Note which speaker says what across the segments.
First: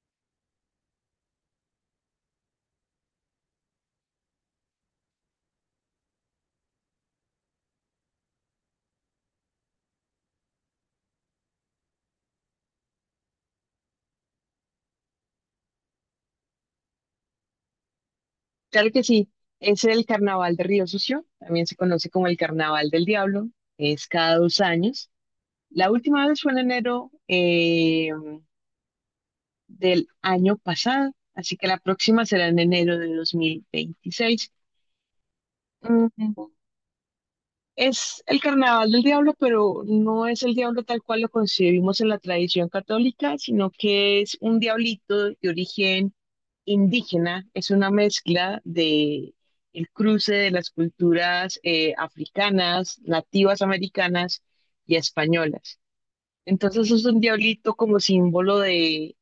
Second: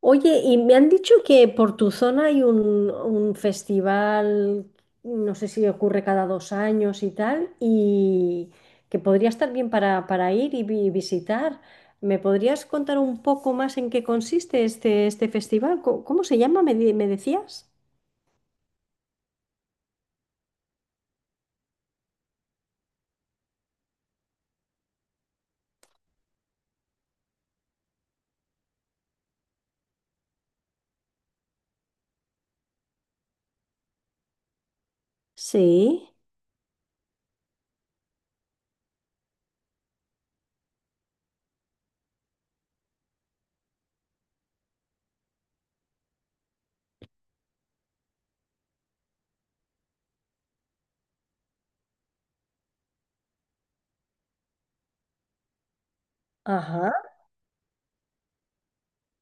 Speaker 1: Oye, y me han dicho que por tu zona hay un festival, no sé si ocurre cada 2 años y tal, y que podría estar bien para, ir y visitar. ¿Me podrías contar un poco más en qué consiste este festival? ¿Cómo se llama? ¿Me decías?
Speaker 2: Claro que sí, es el Carnaval de Río Sucio, también se conoce como el Carnaval del Diablo, es cada dos años. La última vez fue en enero del año pasado, así que la próxima será en enero de 2026.
Speaker 1: Sí.
Speaker 2: Mm, Es el carnaval del diablo, pero no es el diablo tal cual lo concebimos en la tradición católica, sino que es un diablito de origen indígena, es una mezcla de el cruce de las culturas africanas, nativas americanas y españolas.
Speaker 1: Ajá.
Speaker 2: Entonces es un diablito como símbolo de,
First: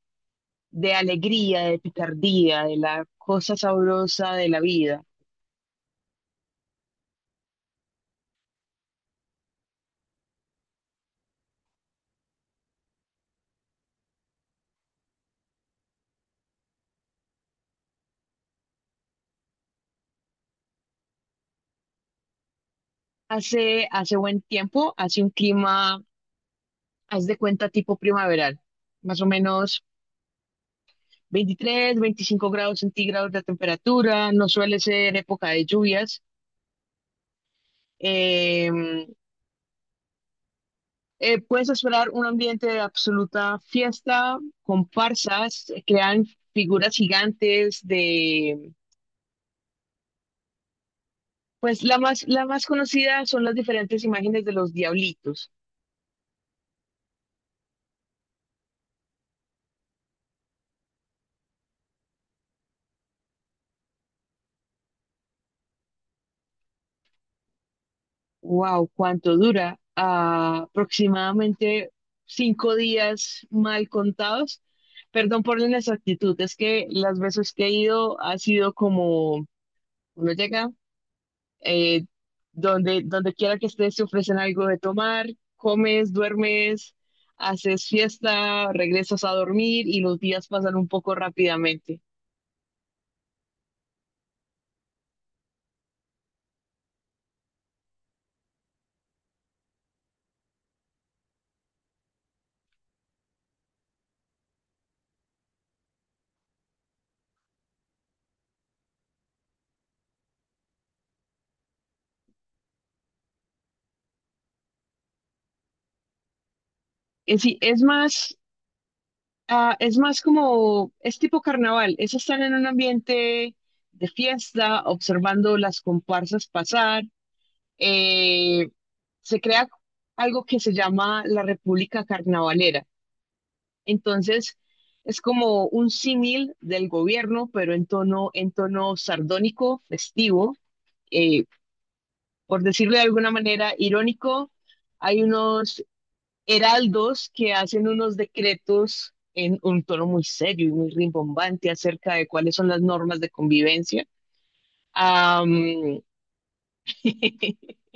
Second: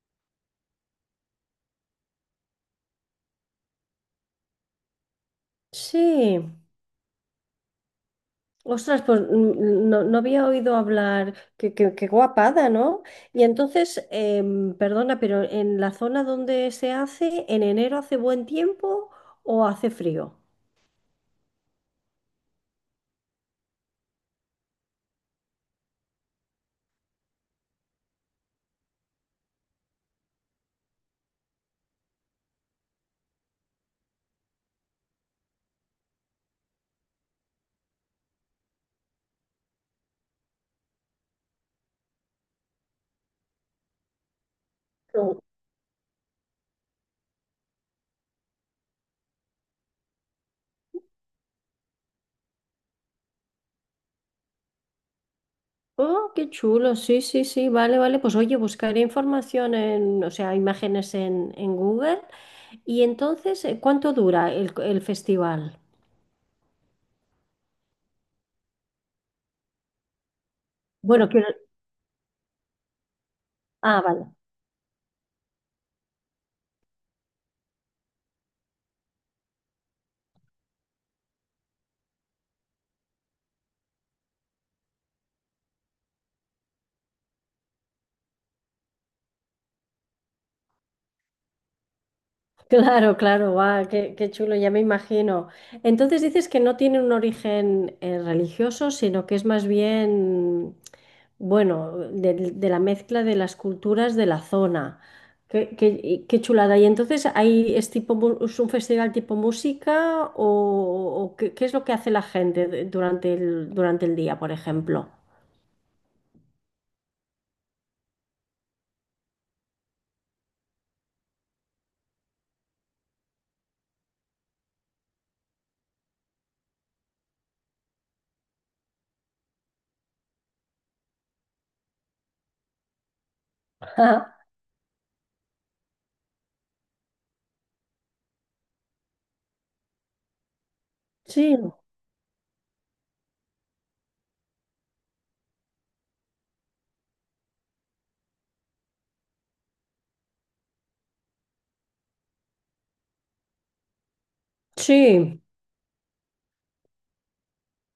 Speaker 2: de alegría, de picardía, de la cosa sabrosa de la vida.
Speaker 1: Sí. Ostras, pues no, no había oído hablar, qué guapada, ¿no? Y entonces, perdona, pero ¿en la zona donde se hace en enero hace buen tiempo o hace frío?
Speaker 2: Hace buen tiempo, hace un clima haz de cuenta tipo primaveral, más o menos 23, 25 grados centígrados de temperatura, no suele ser época de lluvias. Eh, puedes esperar un ambiente de absoluta fiesta,
Speaker 1: No.
Speaker 2: comparsas, crean figuras gigantes pues la más conocida son las diferentes imágenes de los diablitos.
Speaker 1: Oh, qué chulo, sí, sí, sí, vale, vale. Pues oye, buscaré información en, o sea, imágenes en Google. Y entonces, ¿cuánto dura el festival?
Speaker 2: Wow, ¿cuánto dura?
Speaker 1: Bueno, quiero.
Speaker 2: Aproximadamente cinco días mal
Speaker 1: Ah, vale.
Speaker 2: contados. Perdón por la inexactitud, es que las veces que he ido ha sido como uno llega, eh, donde quiera que estés te ofrecen algo de tomar, comes, duermes, haces fiesta, regresas a dormir y los días pasan un poco rápidamente.
Speaker 1: Claro, claro, guau, qué chulo, ya me imagino. Entonces dices que no tiene un origen religioso, sino que es más bien, bueno, de la mezcla de las culturas de la zona. Y qué chulada. ¿Y entonces ahí es tipo es un festival tipo música o, qué, es lo que hace la gente durante el día, por ejemplo?
Speaker 2: Sí, es más Ah, es más como, es tipo carnaval, es estar en un ambiente de fiesta, observando las comparsas pasar. eh, Se crea algo que se llama la República Carnavalera. Entonces, es como un símil del gobierno, pero en tono sardónico, festivo, eh,
Speaker 1: Sí,
Speaker 2: por decirlo de alguna manera, irónico. Hay unos heraldos que hacen unos decretos en un tono muy serio y muy rimbombante acerca de cuáles son las normas de convivencia.
Speaker 1: sí.
Speaker 2: Am,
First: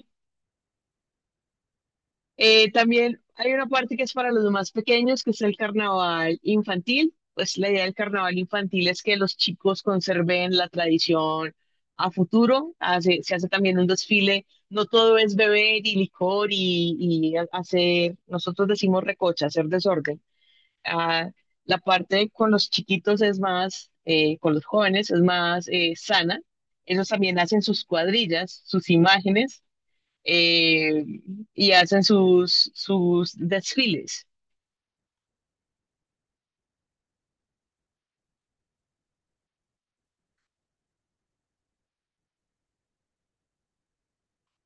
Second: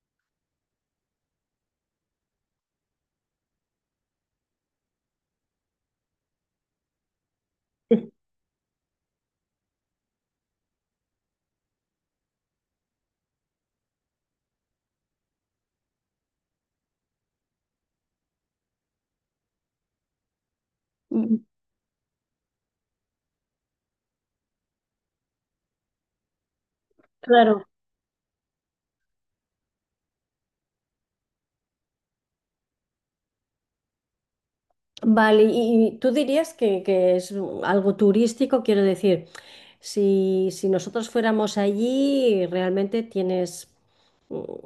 Speaker 2: también hay una parte que es para los más pequeños, que es el carnaval infantil. Pues la idea del carnaval infantil es que los chicos conserven la tradición a futuro. Se hace también un desfile. No todo es beber y licor y hacer, nosotros decimos recocha, hacer desorden. Ah,
Speaker 1: Mm,
Speaker 2: la parte con los chiquitos con los jóvenes es más sana. Ellos también hacen
Speaker 1: claro.
Speaker 2: sus cuadrillas, sus imágenes eh, y hacen sus desfiles.
Speaker 1: Vale, y tú dirías que es algo turístico, quiero decir, si nosotros fuéramos allí, realmente tienes,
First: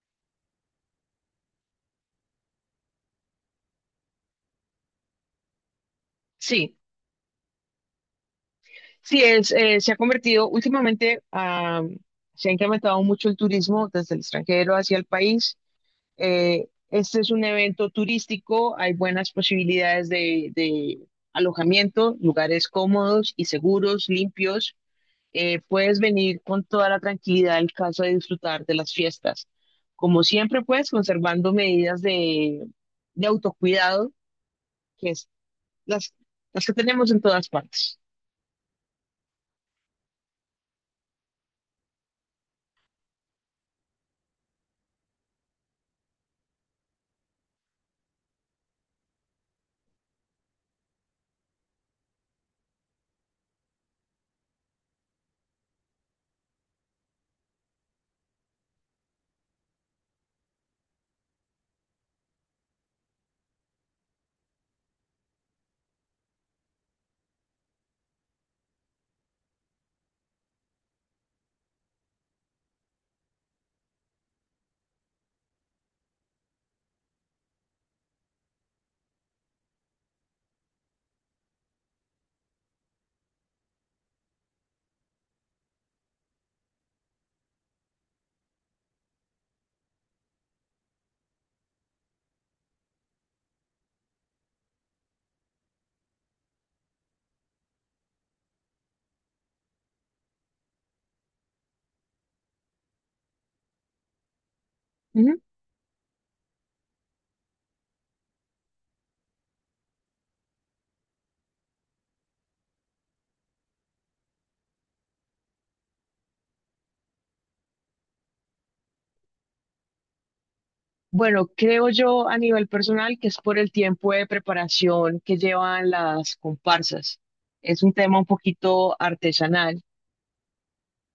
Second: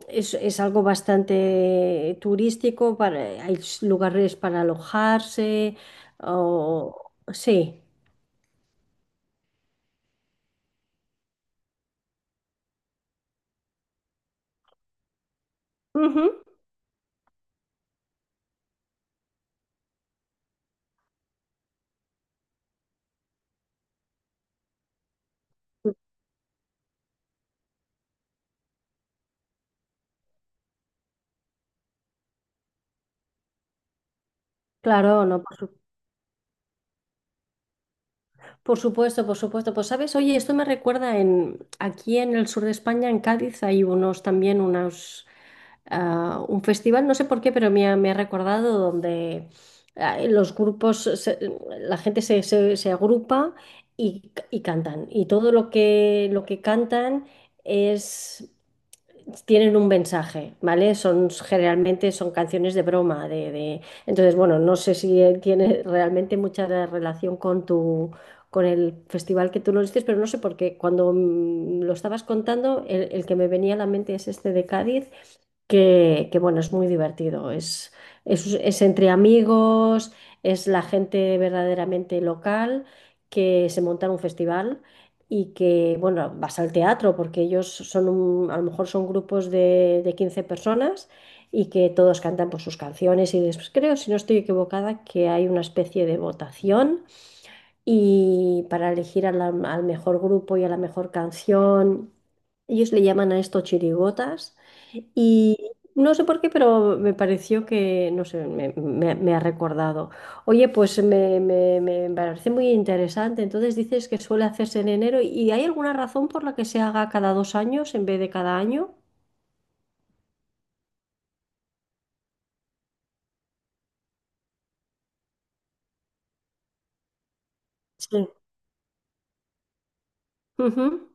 Speaker 1: es algo bastante turístico, hay lugares para alojarse,
Speaker 2: Sí,
Speaker 1: o sí.
Speaker 2: sí, se ha convertido últimamente, se ha incrementado mucho el turismo desde el extranjero hacia el país.
Speaker 1: Ujú.
Speaker 2: Este es un evento turístico, hay buenas posibilidades de alojamiento, lugares cómodos y seguros, limpios. Puedes venir con toda la tranquilidad del caso de disfrutar de las fiestas. Como siempre, pues, conservando medidas de autocuidado, que
Speaker 1: Claro,
Speaker 2: es
Speaker 1: no,
Speaker 2: las, las que tenemos en todas partes.
Speaker 1: Por supuesto, por supuesto. Pues sabes, oye, esto me recuerda en aquí en el sur de España, en Cádiz, hay unos también unos un festival, no sé por qué, pero me ha recordado donde los grupos, la gente se agrupa y cantan. Y todo lo que cantan es tienen un mensaje, ¿vale? Son generalmente son canciones de broma, Entonces, bueno, no sé si tiene realmente mucha relación con tu con el festival que tú lo dices, pero no sé por qué. Cuando lo estabas contando, el que me venía a la mente es este de Cádiz que, bueno, es muy divertido. Es entre amigos, es la gente verdaderamente local que se monta en un festival y que, bueno, vas al teatro porque ellos son a lo mejor son grupos de 15 personas y que todos cantan por sus canciones y después creo, si no estoy equivocada, que hay una especie de votación y para elegir a al mejor grupo y a la mejor canción. Ellos le llaman a esto chirigotas
Speaker 2: Ujú.
Speaker 1: y no sé por qué, pero me pareció que, no sé, me ha recordado. Oye, pues me parece muy interesante. Entonces dices que suele hacerse en enero y ¿hay alguna razón por la que se haga cada 2 años en vez de cada año?
Speaker 2: Bueno, creo yo a nivel personal que es por el tiempo de preparación que llevan las comparsas. Es un tema un
Speaker 1: Sí.
Speaker 2: poquito artesanal.
Speaker 1: Ujú.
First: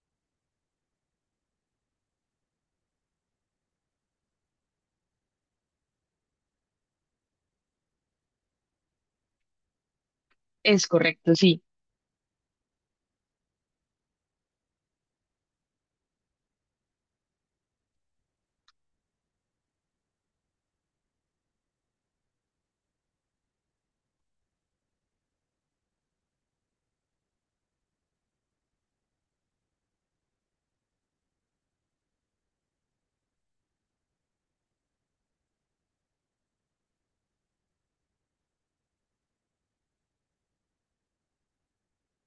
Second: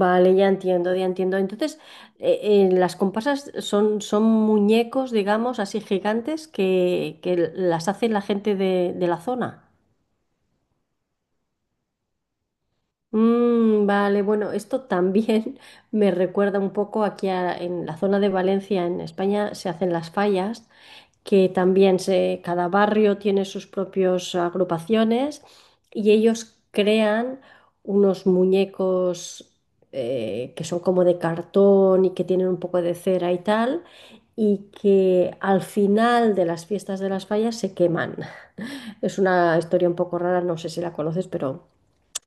Speaker 1: Vale, ya entiendo, ya entiendo. Entonces, las comparsas son muñecos, digamos, así gigantes que las hace la gente de la zona.
Speaker 2: Es correcto, sí.
Speaker 1: Mm, vale, bueno, esto también me recuerda un poco aquí en la zona de Valencia, en España, se hacen las fallas que también cada barrio tiene sus propias agrupaciones y ellos crean unos muñecos que son como de cartón y que tienen un poco de cera y tal. Y que al final de las fiestas de las fallas se queman. Es una historia un poco rara, no sé si la conoces, pero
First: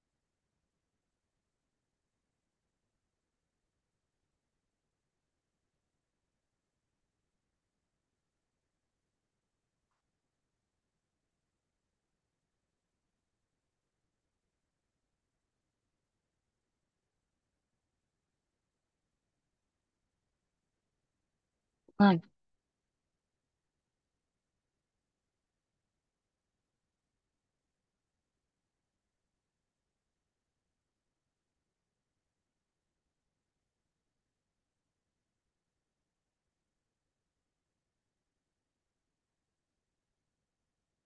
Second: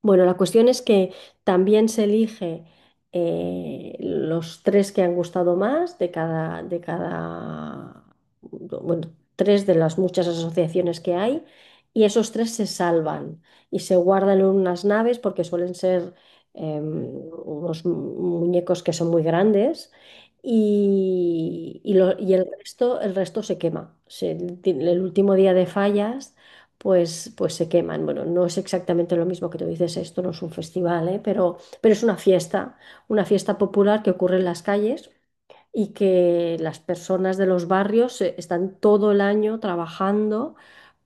Speaker 1: bueno, la cuestión es que también se elige los tres que han gustado más bueno, tres de las muchas asociaciones que hay, y esos tres se salvan y se guardan en unas naves porque suelen ser unos muñecos que son muy grandes. Y, y lo-
Speaker 2: Ay,
Speaker 1: y el resto se quema. El último día de fallas pues se queman. Bueno, no es exactamente lo mismo que tú dices, esto no es un festival, ¿eh? Pero es una fiesta popular que ocurre en las calles y que las personas de los barrios están todo el año trabajando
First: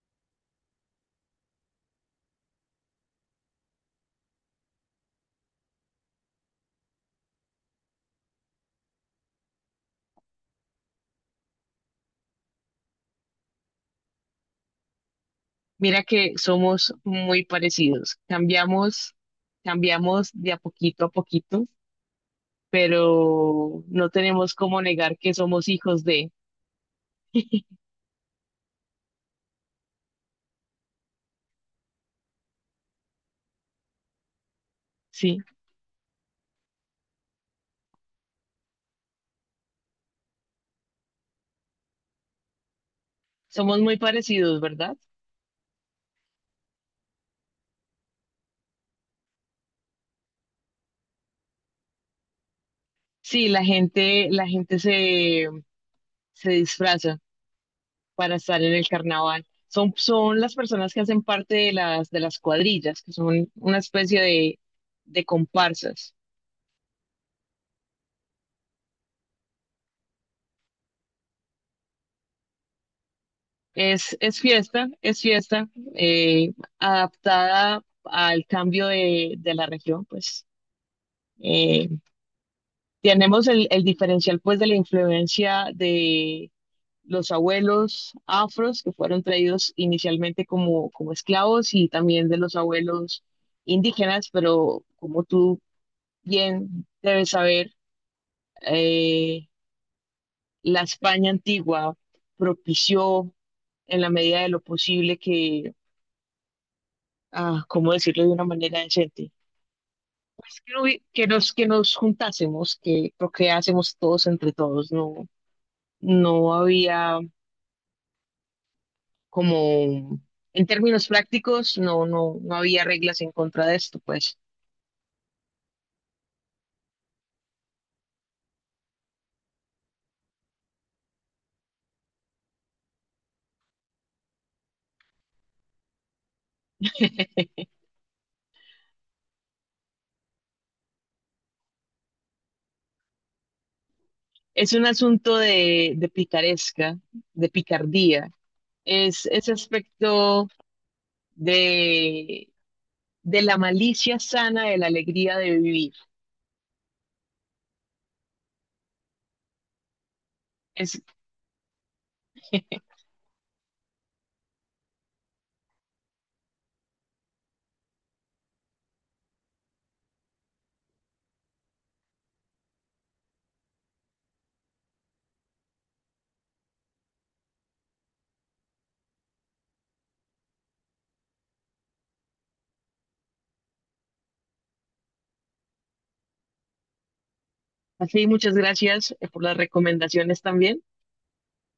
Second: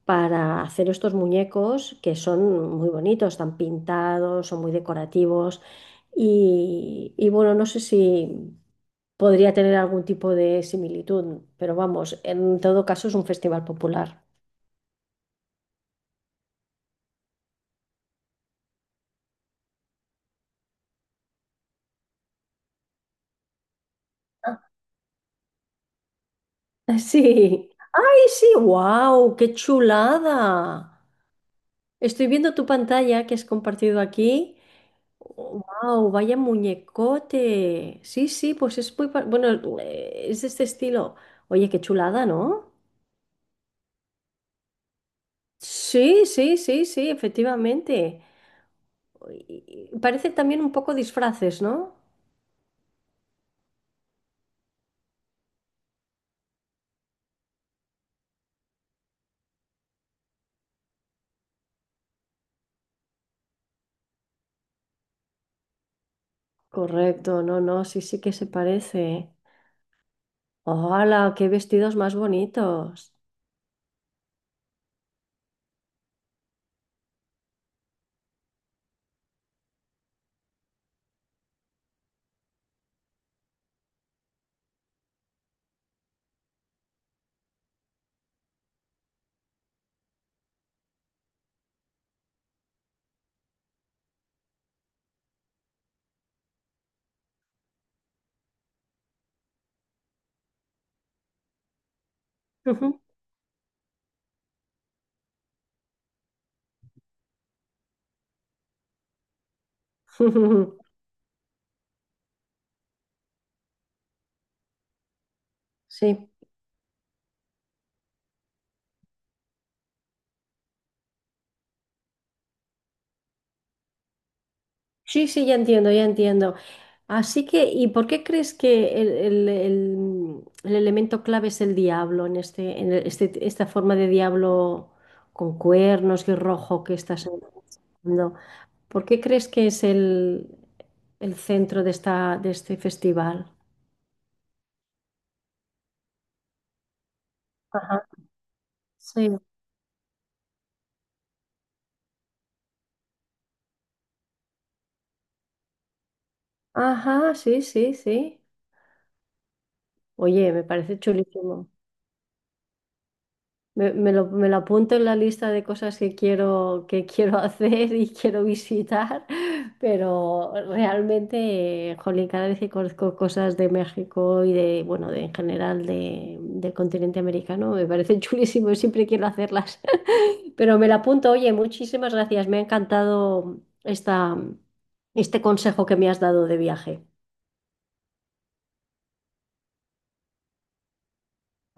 Speaker 1: para hacer estos muñecos que son muy bonitos, están pintados, son muy decorativos y bueno, no sé si. Podría tener algún tipo de similitud, pero vamos, en todo caso es un festival popular.
Speaker 2: mira que somos muy parecidos. Cambiamos de a poquito pero no tenemos cómo negar que somos hijos de.
Speaker 1: Sí. ¡Ay, sí! ¡Wow! ¡Qué chulada! Estoy viendo tu pantalla que has compartido aquí.
Speaker 2: Sí,
Speaker 1: ¡Wow! ¡Vaya muñecote! Sí, sí, pues es muy, bueno, es de este estilo. Oye, qué chulada, ¿no?
Speaker 2: somos muy parecidos, ¿verdad?
Speaker 1: Sí, sí, sí, sí, efectivamente. Y parece también un poco disfraces, ¿no?
Speaker 2: Sí, la gente se disfraza para estar en el carnaval. Son las personas que hacen parte de las cuadrillas, que son una especie de comparsas.
Speaker 1: Correcto, no, no, sí, sí que se parece. ¡Hola! ¡Qué vestidos más bonitos!
Speaker 2: Es fiesta, eh, adaptada al cambio de la región, pues. Eh, tenemos el diferencial pues de la influencia los abuelos afros que fueron traídos inicialmente como esclavos y también de los abuelos indígenas, pero como tú bien debes saber, eh, la España antigua propició en la medida de lo posible que, ¿cómo decirlo de una manera decente? Es que, no hubi- que nos juntásemos, que procreásemos todos entre todos, no,
Speaker 1: Sí.
Speaker 2: no había como en términos prácticos no había reglas en contra de esto, pues.
Speaker 1: Sí, sí, ya entiendo, ya entiendo. Así que, ¿y por qué crees que el elemento clave es el diablo en esta forma de diablo con cuernos y rojo que estás hablando? ¿Por qué crees que es el centro de de este festival?
Speaker 2: Es un asunto de picaresca, de
Speaker 1: Ajá.
Speaker 2: picardía. Es
Speaker 1: Sí.
Speaker 2: ese aspecto de, de la malicia sana de la alegría de vivir.
Speaker 1: Ajá, sí, sí, sí. Oye, me parece
Speaker 2: Es
Speaker 1: chulísimo. Me lo apunto en la lista de cosas que quiero, hacer y quiero visitar, pero realmente, jolín, cada vez que conozco cosas de México y de, bueno, en general del continente americano, me parece chulísimo, y siempre quiero hacerlas. Pero me lo apunto, oye, muchísimas gracias, me ha encantado esta, este consejo que me has dado de viaje.
Speaker 2: así, muchas gracias por las recomendaciones también.